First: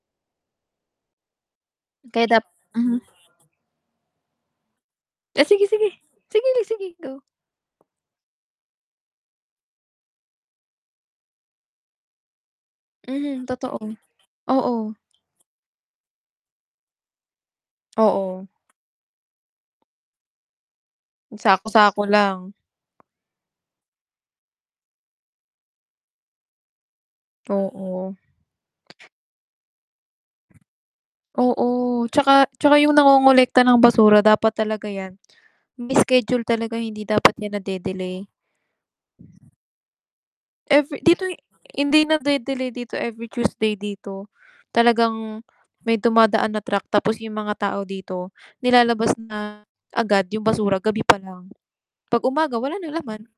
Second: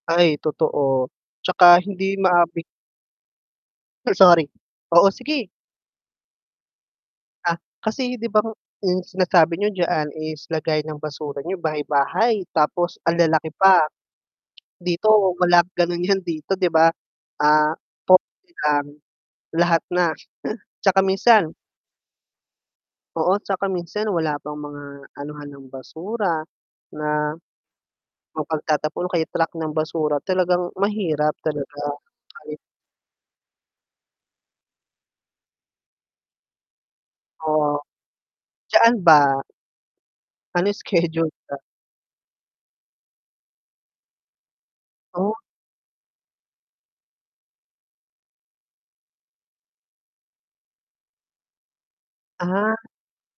Ay totoo. 'Tsaka hindi Kaya dap maabi mhm. ay sorry, oo Ah, sige. sige sige, sige sige go. Ah, kasi 'di ba nga yung sinasabi niyo diyaan is lagayan ng basura niyo bahay-bahay, tapos ang Mhm, lalaki totoo, pa. oo. Dito, wala ganun yan dito 'di ba. Ah, po Oo. silang lahat na tsaka minsan Sako-sako lang. Oo, 'tsaka minsan wala pang mga anuhan ng basura na, Oo. ang pagtatapon kay truck ng basura talagang mahirap Oo. talaga. 'Tsaka [unintelligible] tsaka yung nangongolekta ng basura dapat talaga yan, may schedule talaga hindi dapat yan Oo, na-de-delay. dyan ba? Ano Every dito schedule hi ta hindi na-de-delay dito, every Tuesday dito. Oh. Talagang may dumadaan na truck tapos yung mga tao dito nilalabas na agad yung basura gabi pa lang. Pag umaga wala Ah. ng laman.